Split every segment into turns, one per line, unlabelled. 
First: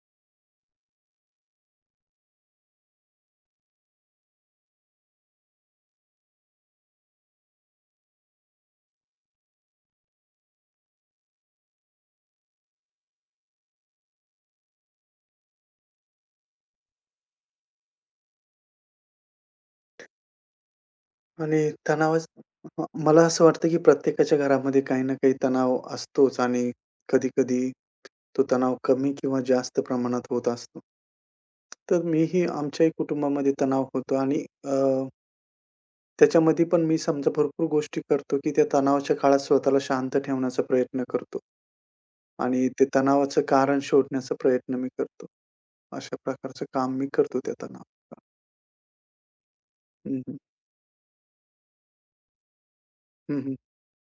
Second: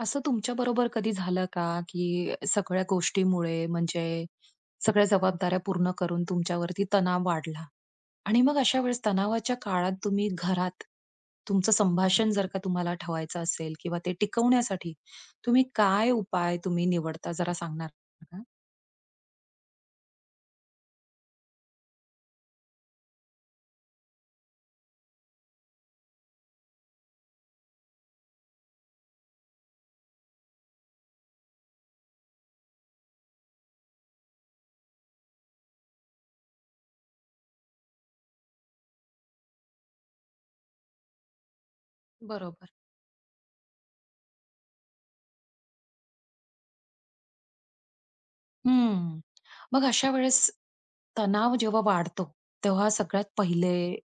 असं तुमच्या बरोबर कधी झालं का, की सगळ्या गोष्टीमुळे म्हणजे सगळ्या जबाबदाऱ्या पूर्ण करून तुमच्यावरती तणाव वाढला? आणि मग अशा वेळेस तणावाच्या काळात तुम्ही घरात तुमचं संभाषण जर का तुम्हाला ठेवायचं असेल किंवा ते टिकवण्यासाठी तुम्ही काय उपाय निवडता जरा सांगणार का?
आणि तणावाच म मला असं वाटतं, की प्रत्येकाच्या घरामध्ये काही ना काही तणाव असतोच आणि कधी-कधी तो तणाव कमी किंवा जास्त प्रमाणात होत असतो. तर मीही आमच्याही कुटुंबामध्ये तणाव होतो आणि त्याच्यामध्ये पण मी समजा भरपूर गोष्टी करतो, की त्या तणावाच्या काळात स्वतःला शांत ठेवण्याचा प्रयत्न करतो. आणि
बरोबर.
ते तणावाचं कारण शोधण्याचा प्रयत्न मी करतो. अशा प्रकारचं काम मी करतो त्या तणावाला.
हं. मग अशा
हं, हं.
वेळेस तणाव जेव्हा वाढतो, तेव्हा सगळ्यात पहिले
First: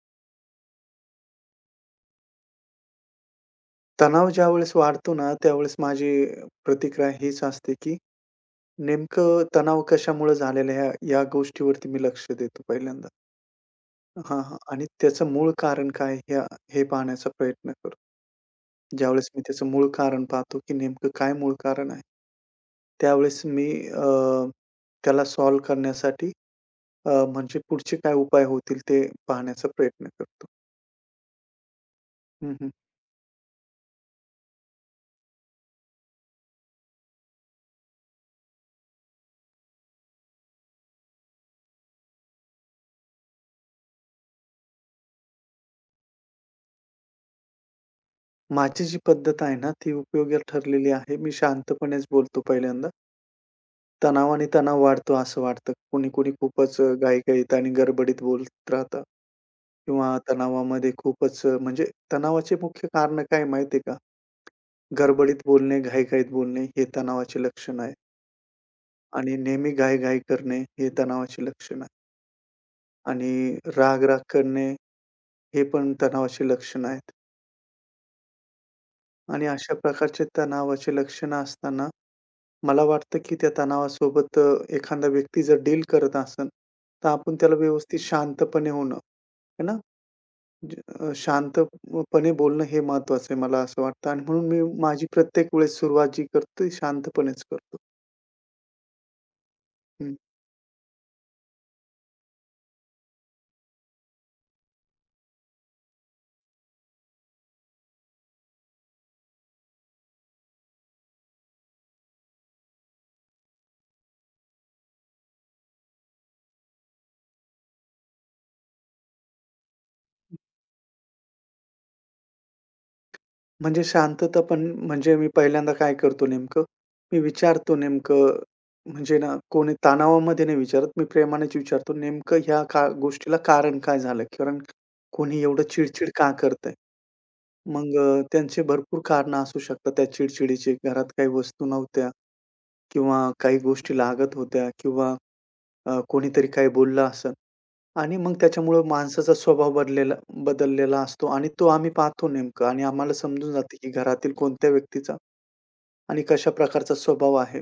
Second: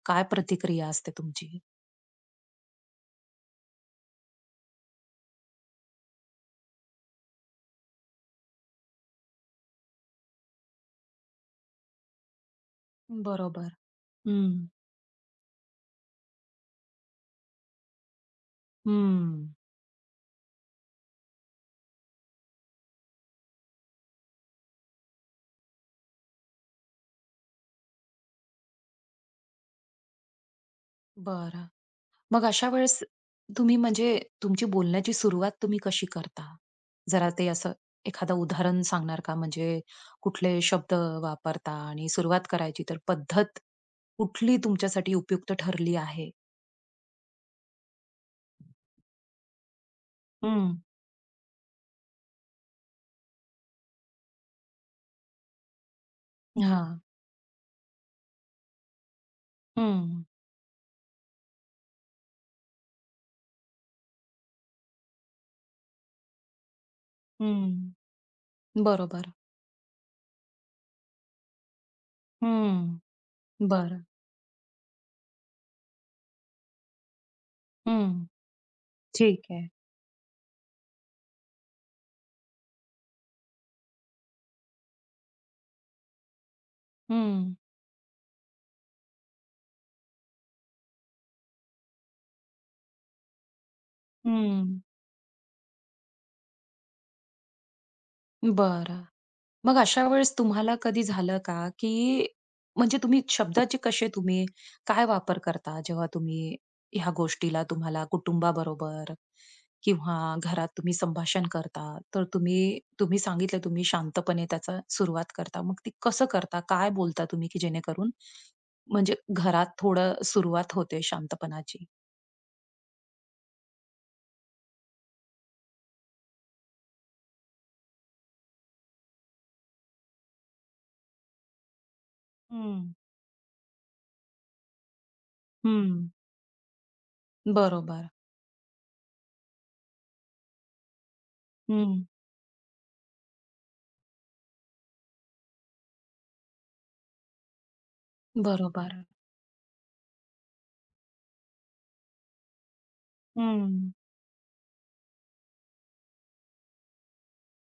काय प्रतिक्रिया असते तुमची?
तणाव ज्यावेळेस वाढतो ना, त्यावेळेस माझी प्रतिक्रिया हीच असते, की नेमकं तणाव कशामुळे झालेला आहे, या गोष्टीवरती मी लक्ष देतो पहिल्यांदा.
बरोबर.
हां,
हं,
हां. आणि त्याचं मूळ कारण काय आहे, हे पाहण्याचा प्रयत्न करतो. ज्यावेळेस मी
हं.
त्याचं मूळ कारण पाहतो, की नेमकं काय मूळ कारण आहे, त्यावेळेस मी त्याला सॉल्व्ह करण्यासाठी म्हणजे पुढचे काय उपाय होतील ते पाहण्याचा प्रयत्न करतो.
बरं. मग
हं,
अशा
हं.
वेळेस तुम्ही म्हणजे तुमची बोलण्याची सुरुवात तुम्ही कशी करता? जरा ते असं एखादं उदाहरण सांगणार का? म्हणजे कुठले शब्द वापरता आणि सुरुवात करायची तर पद्धत कुठली तुमच्यासाठी उपयुक्त ठरली आहे?
माझी जी पद्धत आहे ना, ती उपयोगी
हं.
ठरलेली आहे. मी शांतपणेच बोलतो पहिल्यांदा. तणाव आणि तणाव वाढतो असं वाटतं. कोणी-कोणी खूपच
हां.
घाईघाईत आणि गडबडीत बोलत राहतं किंवा
हं,
तणावामध्ये खूपच म्हणजे तणावाचे मुख्य कारणं काय माहिती का? गडबडीत बोलणे, घाईघाईत बोलणे हे तणावाचे लक्षण आहे
हं. बरोबर.
आणि नेहमी घाई करणे हे तणावाचे लक्षण आहे
हं.
आणि
बरं.
राग-राग करणे हे पण तणावाचे लक्षण आहेत
हं.
आणि
ठीक आहे.
अशा प्रकारचे तणावाचे लक्षणं असताना मला वाटतं, की त्या तणावासोबत एखादा व्यक्ती जर डील करत असेल, तर आपण त्याला
हं.
व्यवस्थित शांतपणे होणं, है ना? शांतपणे बोलणं हे महत्त्वाचं आहे, मला असं वाटतं आणि म्हणून मी
हं.
माझी प्रत्येक वेळेस सुरुवात जी करतो ती शांतपणेच करतो.
बरं. मग अशा
हं.
वेळेस तुम्हाला कधी झालं का, की म्हणजे तुम्ही शब्दाचे कसे काय वापर करता जेव्हा तुम्ही ह्या गोष्टीला तुम्हाला कुटुंबाबरोबर किंवा घरात तुम्ही संभाषण करता, तर तुम्ही तुम्ही सांगितलं तुम्ही शांतपणे त्याचा सुरुवात करता. मग ती कसं करता? काय बोलता तुम्ही, की जेणेकरून म्हणजे घरात थोडं सुरुवात होते शांतपणाची?
म्हणजे शांतता पण म्हणजे मी पहिल्यांदा काय करतो नेमकं, मी विचारतो नेमकं म्हणजे ना कोणी तणावामध्ये नाही विचारत, मी प्रेमानेच विचारतो, नेमकं ह्या का
हं.
गोष्टीला कारण काय झालं? कारण कोणी एवढं
हं.
चिड का करतंय? मग
बरोबर.
अ, त्यांचे भरपूर कारणं असू शकतात त्या चिडचिडीची. घरात काही वस्तू
हं.
नव्हत्या किंवा काही गोष्टी लागत होत्या किंवा कोणीतरी काही बोललं असेल आणि मग त्याच्यामुळं
बरोबर.
माणसाचा स्वभाव बदललेला असतो आणि तो आम्ही पाहतो नेमकं आणि आम्हाला समजून जातं, की
हं.
घरातील कोणत्या व्यक्तीचा आणि कशा प्रकारचा स्वभाव आहे.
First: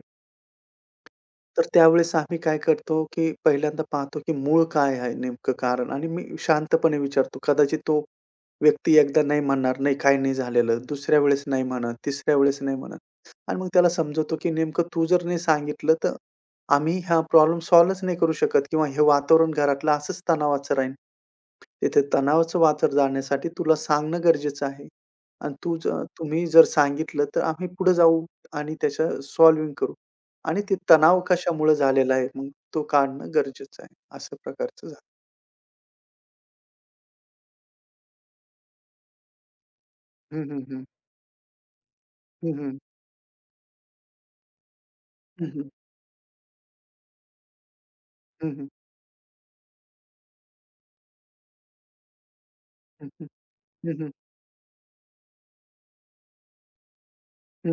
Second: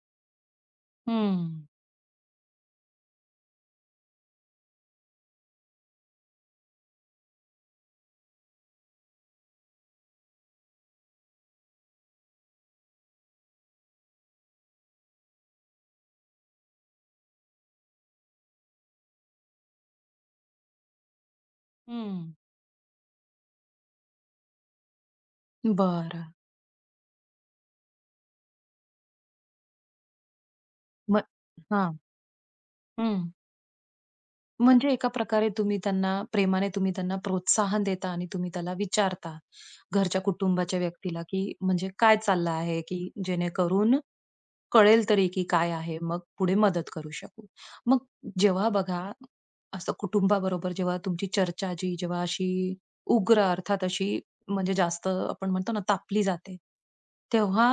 हं.
तर त्यावेळेस आम्ही काय करतो, की पहिल्यांदा पाहतो, की मूळ काय आहे नेमकं कारण आणि मी शांतपणे विचारतो. कदाचित तो व्यक्ती एकदा नाही म्हणणार, "नाही, काही नाही झालेलं." दुसऱ्या वेळेस नाही म्हणत, तिसऱ्या वेळेस नाही म्हणत आणि मग त्याला समजवतो, की नेमकं तू जर नाही सांगितलं, तर आम्ही हा प्रॉब्लेम सॉल्व्हच नाही करू शकत किंवा हे वातावरण घरातलं असंच तणावाचं राहील. तिथे
हं.
तणावाचं वाचर जाण्यासाठी तुला सांगणं गरजेचं आहे आणि तू जर
बरं.
तुम्ही जर सांगितलं, तर आम्ही पुढे जाऊ आणि त्याचं सॉल्व्हिंग करू. आणि ते तणाव
मग
कशामुळे
हां.
झालेला आहे, मग तो
हं.
काढणं गरजेचं आहे. अशा प्रकारचं
म्हणजे
झालं.
एका प्रकारे तुम्ही त्यांना प्रेमाने त्यांना प्रोत्साहन देता आणि तुम्ही त्याला विचारता, घरच्या
हं, हं,
कुटुंबाच्या
हं.
व्यक्तीला, की म्हणजे काय चाललं
हं, हं.
आहे, की जेणेकरून कळेल तरी, की
हं, हं.
काय आहे, मग पुढे मदत करू शकू. मग
हं, हं.
जेव्हा बघा, असं कुटुंबाबरोबर जेव्हा तुमची चर्चा जी जेव्हा अशी
हं,
उग्र अर्थात अशी म्हणजे जास्त आपण म्हणतो ना तापली जाते, तेव्हा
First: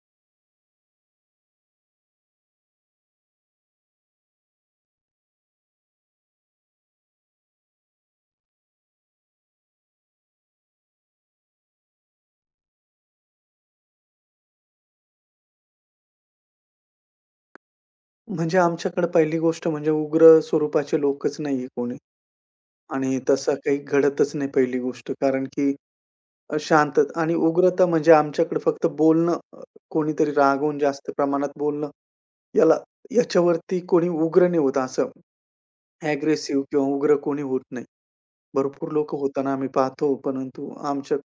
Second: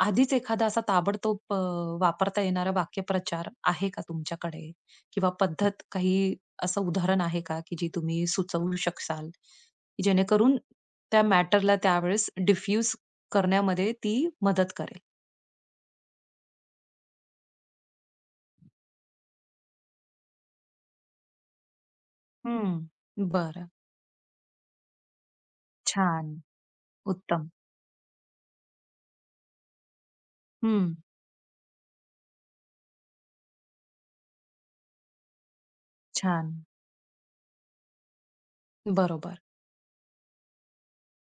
आधीच एखादा असा ताबडतोब वापरता येणारा वाक्यप्रचार आहे का तुमच्याकडे? किंवा पद्धत काही असं उदाहरण आहे का, की जी तुम्ही सुचवू शकाल? जेणेकरून त्या मॅटरला त्यावेळेस डिफ्यूज करण्यामध्ये ती मदत करेल.
म्हणजे आमच्याकडे पहिली गोष्ट म्हणजे उग्र स्वरूपाचे लोकच नाहीये कोणी
हं,
आणि तसं
बरं.
काही घडतच नाही पहिली गोष्ट. कारण की
छान.
शांतता आणि
उत्तम.
उग्रता म्हणजे आमच्याकडे फक्त बोलणं कोणीतरी रागावून
हं,
जास्त प्रमाणात बोलणं, याला याच्यावरती कोणी उग्र नाही होत असं.
छान.
अग्रेसिव्ह किंवा उग्र कोणी होत नाही. भरपूर लोकं
बरोबर.
होताना आम्ही पाहतो, परंतु आमच्या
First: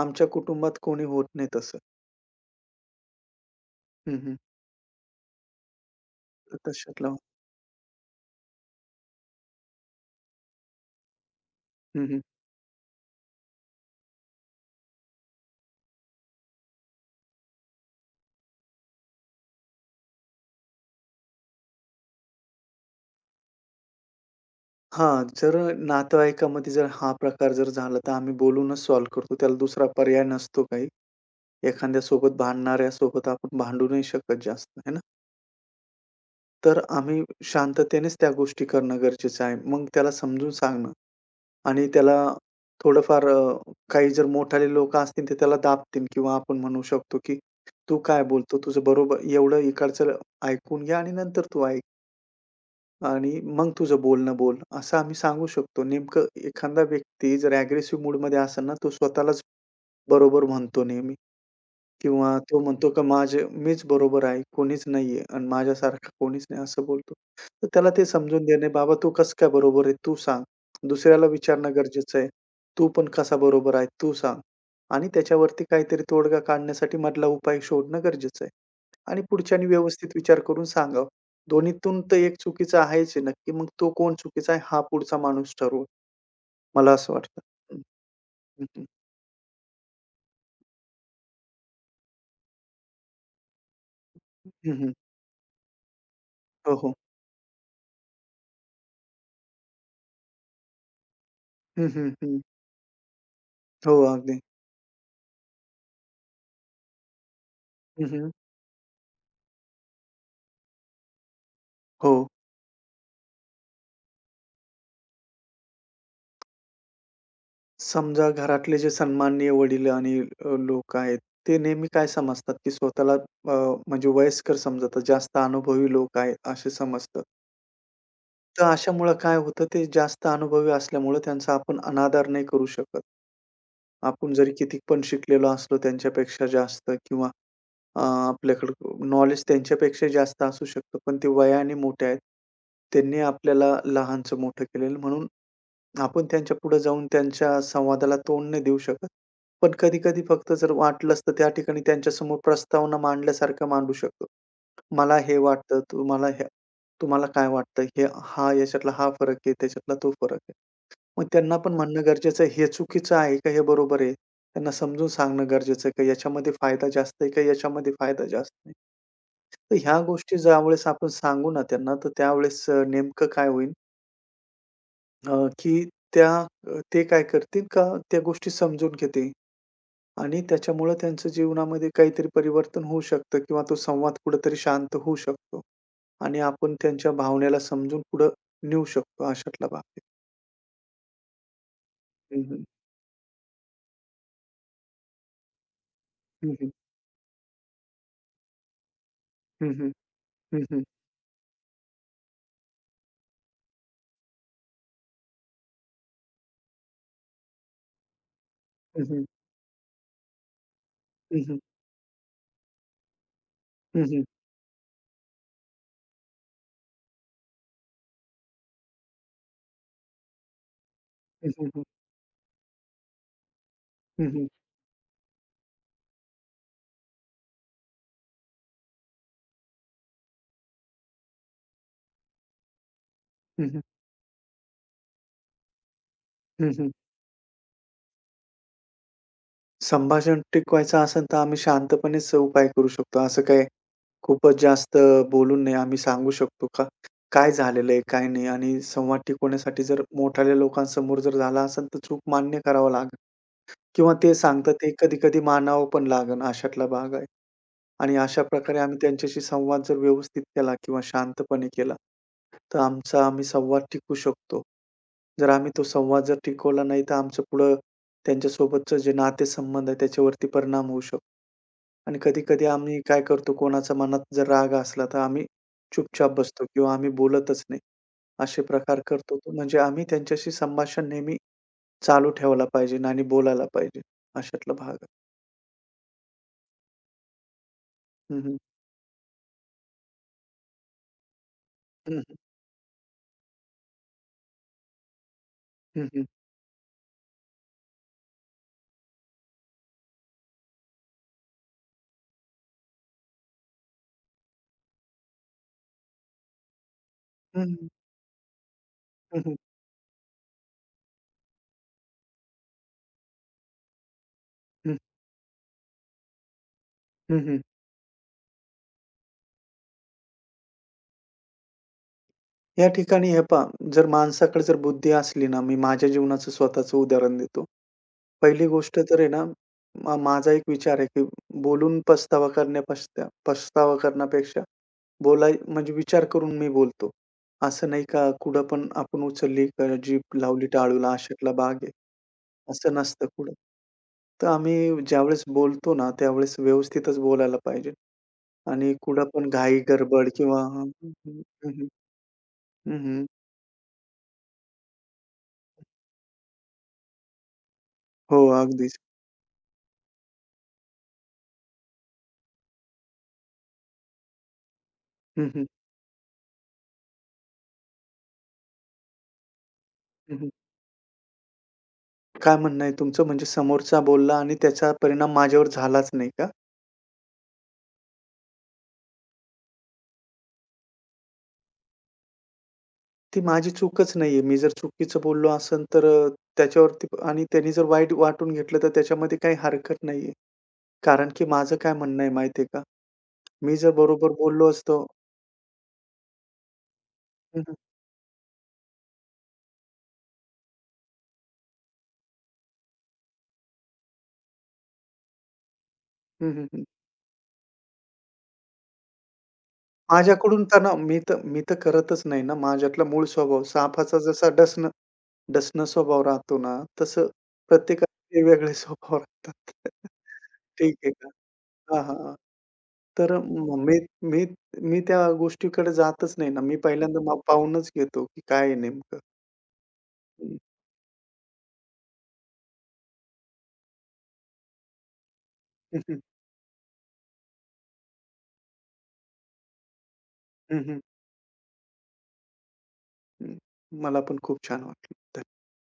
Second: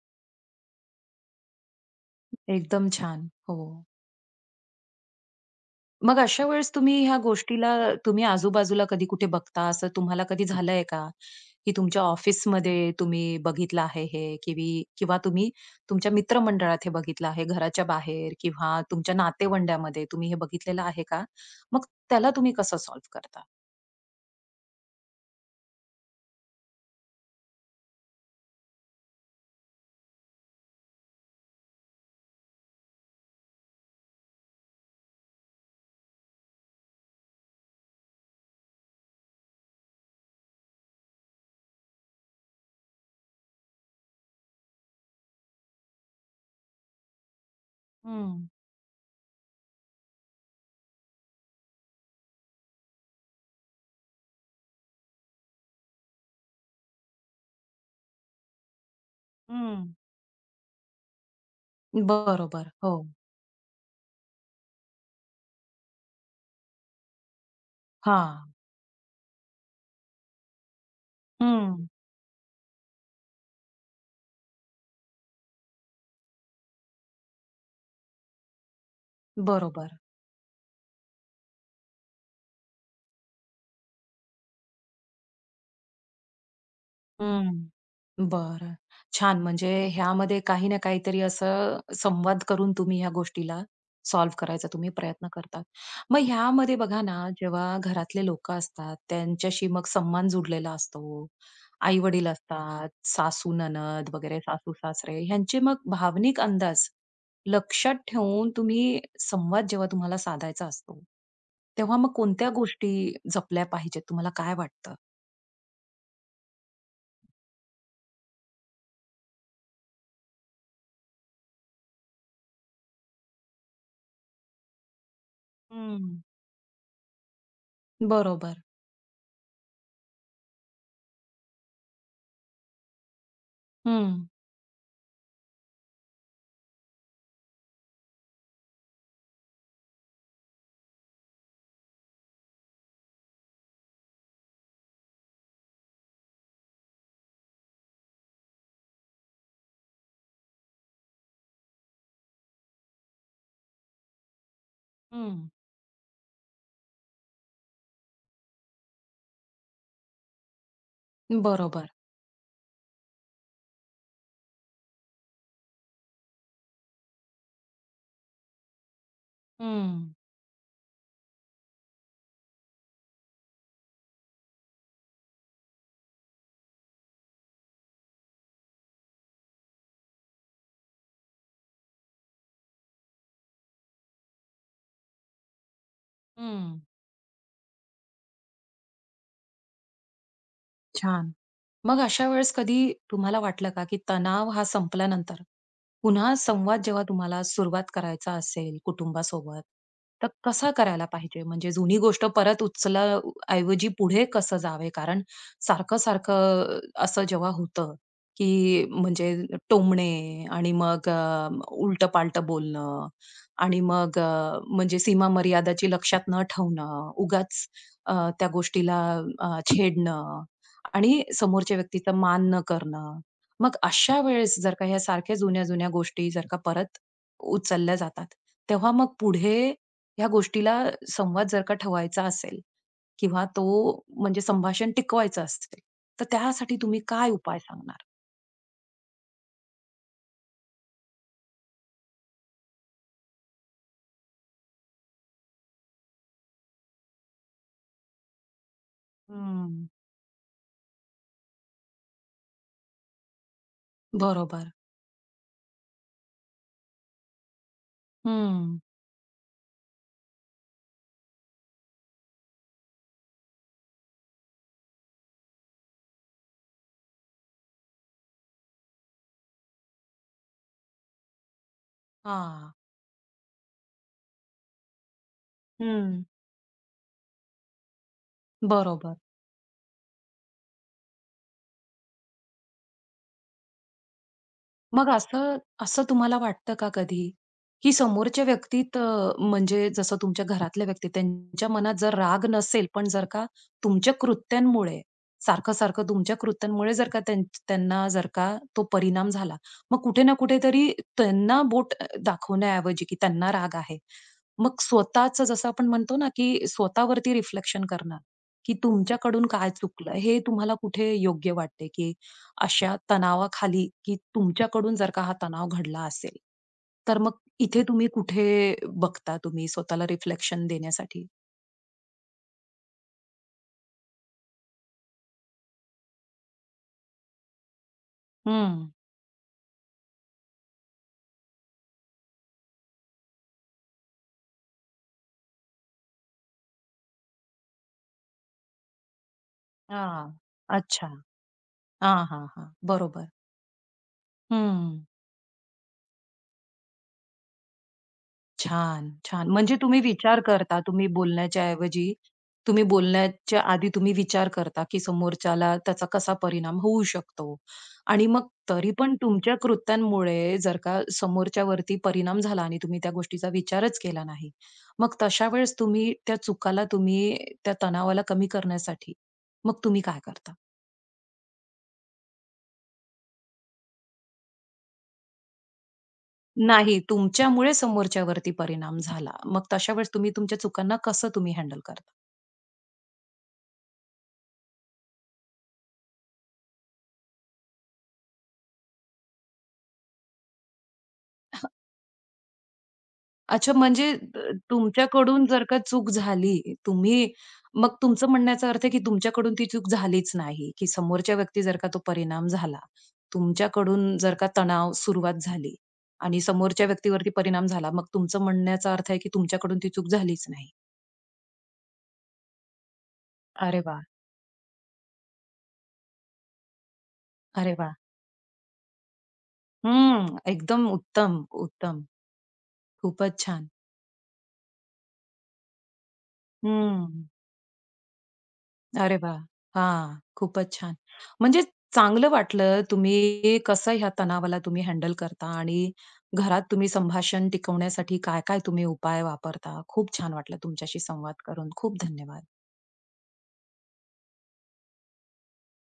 आमच्या कुटुंबात कोणी होत नाही तसं.
एकदम छान. हो.
हं, हं.
मग अशा
तर
वेळेस तुम्ही
तशातला
ह्या गोष्टीला तुम्ही आजूबाजूला कधी कुठे बघता, असं तुम्हाला कधी झालंय का? की तुमच्या
हं, हं.
ऑफिसमध्ये तुम्ही बघितलं आहे हे किवी किंवा तुम्ही तुमच्या मित्रमंडळात हे बघितलं आहे, घराच्या बाहेर किंवा तुमच्या नातेवंड्यामध्ये तुम्ही हे बघितलेलं आहे का? मग त्याला तुम्ही कसं सॉल्व्ह करता?
हां, जर नातेवाईकामध्ये जर हा प्रकार जर झाला, तर आम्ही बोलूनच सॉल्व्ह करतो. त्याला दुसरा पर्याय नसतो काही. एखाद्यासोबत भांडणाऱ्यासोबत आपण भांडू नाही शकत जास्त, आहे ना? तर आम्ही शांततेनेच त्या गोष्टी करणं गरजेचं आहे. मग त्याला समजून सांगणं आणि त्याला थोडंफार काही जर मोठाले लोकं असतील, ते त्याला दाबतील किंवा आपण म्हणू शकतो, की "तू काय
हं,
बोलतो? तुझं बरोबर एवढं इकडचं ऐकून घे आणि नंतर तू ऐक." आणि मग तुझं बोलणं बोल, असं आम्ही सांगू शकतो. नेमकं एखादा व्यक्ती जर अग्रेसिव्ह मूडमध्ये असेल ना, तो स्वतःलाच
हं.
बरोबर म्हणतो नेहमी. किंवा तो
बरोबर.
म्हणतो
हो.
का माझे मीच बरोबर आहे, कोणीच नाहीये आणि माझ्यासारखं कोणीच नाही असं बोलतो. तर त्याला ते समजून
हां.
देणे, "बाबा तू कसं काय बरोबर आहे? तू सांग." दुसऱ्याला विचारणं
हं.
गरजेचं आहे. "तू पण कसा बरोबर आहे? तू सांग." आणि त्याच्यावरती काहीतरी तोडगा काढण्यासाठी मधला उपाय शोधणं गरजेचं आहे. आणि पुढच्यानी
बरोबर.
व्यवस्थित विचार करून सांगावं. दोन्हीतून तर एक चुकीचा आहेच आहे नक्की. मग तो कोण चुकीचा आहे हा पुढचा माणूस ठरवो. मला असं वाटतं.
हं.
हं, हं,
बरं.
हं.
छान. म्हणजे ह्यामध्ये काही ना काहीतरी असं संवाद करून तुम्ही ह्या गोष्टीला सॉल्व्ह करायचा
हं,
तुम्ही
हं.
प्रयत्न करतात. मग
हो,
ह्यामध्ये
हो.
बघा ना, जेव्हा घरातले लोकं असतात, त्यांच्याशी मग सन्मान जुडलेला असतो.
हं, हं,
आई-वडील
हं.
असतात,
हो,
सासू-नणद वगैरे,
अगदी.
सासू-सासरे ह्यांचे मग भावनिक अंदाज लक्षात
हं, हं.
ठेवून तुम्ही संवाद जेव्हा तुम्हाला साधायचा असतो, तेव्हा
हो.
मग कोणत्या गोष्टी जपल्या पाहिजेत? तुम्हाला काय वाटतं?
समजा घरातले जे सन्माननीय वडील आणि लोक आहेत, ते नेहमी काय समजतात, की स्वतःला म्हणजे वयस्कर समजतात. जास्त अनुभवी
हं.
लोक आहेत असे समजतात.
बरोबर.
तर अशामुळं काय होतं, ते जास्त अनुभवी असल्यामुळं त्यांचा आपण अनादर नाही करू शकत.
हं,
आपण जरी किती पण शिकलेलो असलो त्यांच्यापेक्षा जास्त किंवा आपल्याकडं नॉलेज त्यांच्यापेक्षा जास्त असू शकतं. पण ते वयाने मोठे आहेत. त्यांनी आपल्याला लहानचं मोठं केलेलं म्हणून आपण त्यांच्या पुढे जाऊन त्यांच्या संवादाला तोंड नाही देऊ शकत. पण कधी-कधी फक्त जर वाटलंच तर त्या ठिकाणी त्यांच्यासमोर प्रस्तावना मांडल्यासारखं मांडू शकतो. मला हे
हं.
वाटतं, तुम्हाला काय वाटतं? हे हा याच्यातला हा फरक आहे, त्याच्यातला तो फरक आहे. मग त्यांना पण
बरोबर.
म्हणणं गरजेचं आहे. हे चुकीचं आहे का? हे बरोबर आहे. त्यांना समजून सांगणं गरजेचं आहे, का याच्यामध्ये फायदा जास्त आहे का याच्यामध्ये फायदा जास्त नाही. तर ह्या
हं,
गोष्टी ज्यावेळेस आपण सांगू ना त्यांना, तर त्यावेळेस नेमकं काय होईल अ, की त्या ते काय करतील का त्या गोष्टी समजून घेतील आणि त्याच्यामुळं त्यांच्या जीवनामध्ये काहीतरी परिवर्तन होऊ शकतं किंवा तो संवाद कुठेतरी शांत होऊ शकतो आणि आपण
हं.
त्यांच्या भावनेला समजून पुढं नेऊ शकतो अशातला भाग आहे.
छान. मग अशा
हं,
वेळेस
हं.
कधी तुम्हाला वाटलं का, की तणाव हा संपल्यानंतर, पुन्हा
हं, हं.
संवाद जेव्हा तुम्हाला सुरुवात करायचा असेल कुटुंबासोबत,
हं, हं.
तर
हं,
कसा
हं.
करायला पाहिजे? म्हणजे जुनी गोष्ट परत उचला ऐवजी पुढे कसं जावे? कारण सारखं-सारखं असं जेव्हा होतं, की
हं, हं.
म्हणजे टोमणे आणि मग
हं, हं.
उलटं बोलणं आणि
हं,
मग
हं.
अ, म्हणजे सीमा मर्यादाची लक्षात न ठेवणं, उगाच त्या गोष्टीला छेडणं. आणि समोरच्या व्यक्तीचा मान न करणं. मग अशा वेळेस जर का ह्या सारख्या जुन्या-जुन्या गोष्टी जर का परत उचलल्या जातात, तेव्हा मग पुढे ह्या गोष्टीला संवाद जर का ठेवायचा असेल किंवा तो म्हणजे संभाषण टिकवायचं असेल, तर त्यासाठी तुम्ही काय उपाय सांगणार?
संभाषण टिकवायचं असेल तर आम्ही शांतपणेच उपाय करू शकतो. असं काही खूपच जास्त बोलून नाही आम्ही सांगू शकतो का? काय झालेलं आहे, काय नाही आणि संवाद
हं.
टिकवण्यासाठी जर मोठाल्या लोकांसमोर जर झाला असेल, तर चूक मान्य करावं लागेल किंवा ते
बरोबर.
सांगतात ते कधी-कधी मानावं पण लागेल. अशातला भाग आहे. आणि अशा प्रकारे
हं.
आम्ही त्यांच्याशी संवाद जर व्यवस्थित केला किंवा शांतपणे केला, तर आम्ही संवाद टिकू शकतो. जर आम्ही तो संवाद जर टिकवला नाही, तर आमचं पुढं त्यांच्यासोबतचं जे नातेसंबंध आहे त्याच्यावरती परिणाम होऊ शकतो. आणि कधी-कधी
हां.
आम्ही काय करतो, कोणाचा मनात जर राग असला, तर आम्ही
हं.
चुपचाप बसतो किंवा आम्ही बोलतच नाही. असे प्रकार
बरोबर.
करतो. तर म्हणजे आम्ही त्यांच्याशी संभाषण नेहमी चालू ठेवायला पाहिजे आणि बोलायला पाहिजे. अशातला भाग आहे.
मग असं असं तुम्हाला वाटतं का कधी, की
हं,
समोरच्या
हं.
व्यक्तीत म्हणजे जसं तुमच्या घरातल्या व्यक्ती त्यांच्या मनात जर
हं, हं.
राग नसेल, पण जर का तुमच्या कृत्यांमुळे, सारखं-सारखं
हं, हं.
तुमच्या कृत्यांमुळे जर का त्यांना जर का तो परिणाम झाला, मग कुठे ना कुठेतरी त्यांना बोट दाखवण्याऐवजी, की त्यांना राग आहे. मग स्वतःचं जसं आपण म्हणतो ना, की स्वतःवरती रिफ्लेक्शन
हं,
करणं, की तुमच्याकडून काय चुकलं, हे तुम्हाला कुठे योग्य वाटते, की अशा तणावाखाली, की तुमच्याकडून जर का हा तणाव घडला असेल, तर
हं,
मग
हं.
इथे तुम्ही कुठे बघता तुम्ही स्वतःला रिफ्लेक्शन देण्यासाठी?
या ठिकाणी हे पहा, जर माणसाकडे जर बुद्धी असली ना, मी माझ्या जीवनाचं स्वतःचं उदाहरण देतो. पहिली
हं.
गोष्ट तर आहे ना, माझा एक विचार आहे, की बोलून पस्तावा करण्यापेक्षा पस्तावा करण्यापेक्षा बोलाय म्हणजे विचार करून मी बोलतो. असं नाही का कुठं पण आपण उचलली
हां.
जीभ लावली टाळूला
अच्छा.
आशेतला भाग आहे.
हां, हां, हां.
असं नसतं
बरोबर.
कुठं. तर आम्ही
हं.
ज्यावेळेस बोलतो ना, त्यावेळेस व्यवस्थितच बोलायला पाहिजे आणि
छान,
कुठं
छान.
पण
म्हणजे
घाई
तुम्ही
गडबड
विचार
किंवा
करता,
हं,
तुम्ही
हं,
बोलण्याच्या
हं.
ऐवजी तुम्ही
हं, हं.
बोलण्याच्या आधी तुम्ही विचार करता, की समोरच्याला त्याचा कसा परिणाम होऊ शकतो. आणि
हो,
मग तरी
अगदीच.
पण तुमच्या कृत्यांमुळे जर का समोरच्यावरती परिणाम झाला आणि तुम्ही त्या गोष्टीचा विचारच केला नाही, मग
हं,
तशा
हं.
वेळेस तुम्ही त्या चुकाला तुम्ही त्या तणावाला कमी करण्यासाठी मग तुम्ही काय
हं, हं.
करता?
काय म्हणणं आहे तुमचं? म्हणजे समोरचा बोलला आणि त्याचा परिणाम माझ्यावर झालाच नाही का?
नाही, तुमच्यामुळे समोरच्यावरती परिणाम झाला. मग तशा वेळेस तुम्ही तुमच्या चुकांना कसं तुम्ही हँडल करता?
ती माझी चूकच नाहीये. मी जर चुकीचं बोललो असेल तर आणि त्याने जर वाईट वाटून घेतलं तर त्याच्यामध्ये काही हरकत नाहीये. कारण की माझं काय म्हणणं आहे माहिती का?
अच्छा,
मी जर
म्हणजे
बरोबर बोललो असतो
तुमच्याकडून जर का चूक झाली, तुम्ही
हं, हं.
मग तुमचं म्हणण्याचा अर्थ आहे, की तुमच्याकडून ती चूक झालीच नाही, की समोरच्या व्यक्ती जर का तो परिणाम झाला. तुमच्याकडून जर का तणाव सुरुवात झाली आणि
हं, हं, हं.
समोरच्या व्यक्तीवरती परिणाम झाला, मग तुमचं म्हणण्याचा अर्थ आहे, की तुमच्याकडून ती चूक झालीच
माझ्याकडून
नाही.
तणाव मी तर करतच नाही ना. माझ्यातला मूळ स्वभाव
अरे वाह!
सापाचा जसा डसणं डसणं स्वभाव राहतो ना, तसं
अरे वाह!
प्रत्येकाचे वेगळे स्वभाव राहतात.
हं, एकदम
ठीक आहे.
उत्तम,
हां,
उत्तम.
हां, हां. तर
खूपच छान.
मग मी मी मी त्या गोष्टीकडे जातच नाही ना. मी पहिल्यांदा
हं.
मग पाहूनच घेतो, की काय आहे
अरे
नेमकं.
वाह! हां,
हं.
खूपच छान. म्हणजे चांगलं वाटलं तुम्ही कसं ह्या तणावाला तुम्ही हँडल करता आणि
हं, हं.
घरात तुम्ही संभाषण टिकवण्यासाठी काय-काय तुम्ही उपाय वापरता. खूप छान वाटलं
हं,
तुमच्याशी
हं.
संवाद करून. खूप धन्यवाद.
हं. मला पण खूप छान वाटलं. धन्यवाद.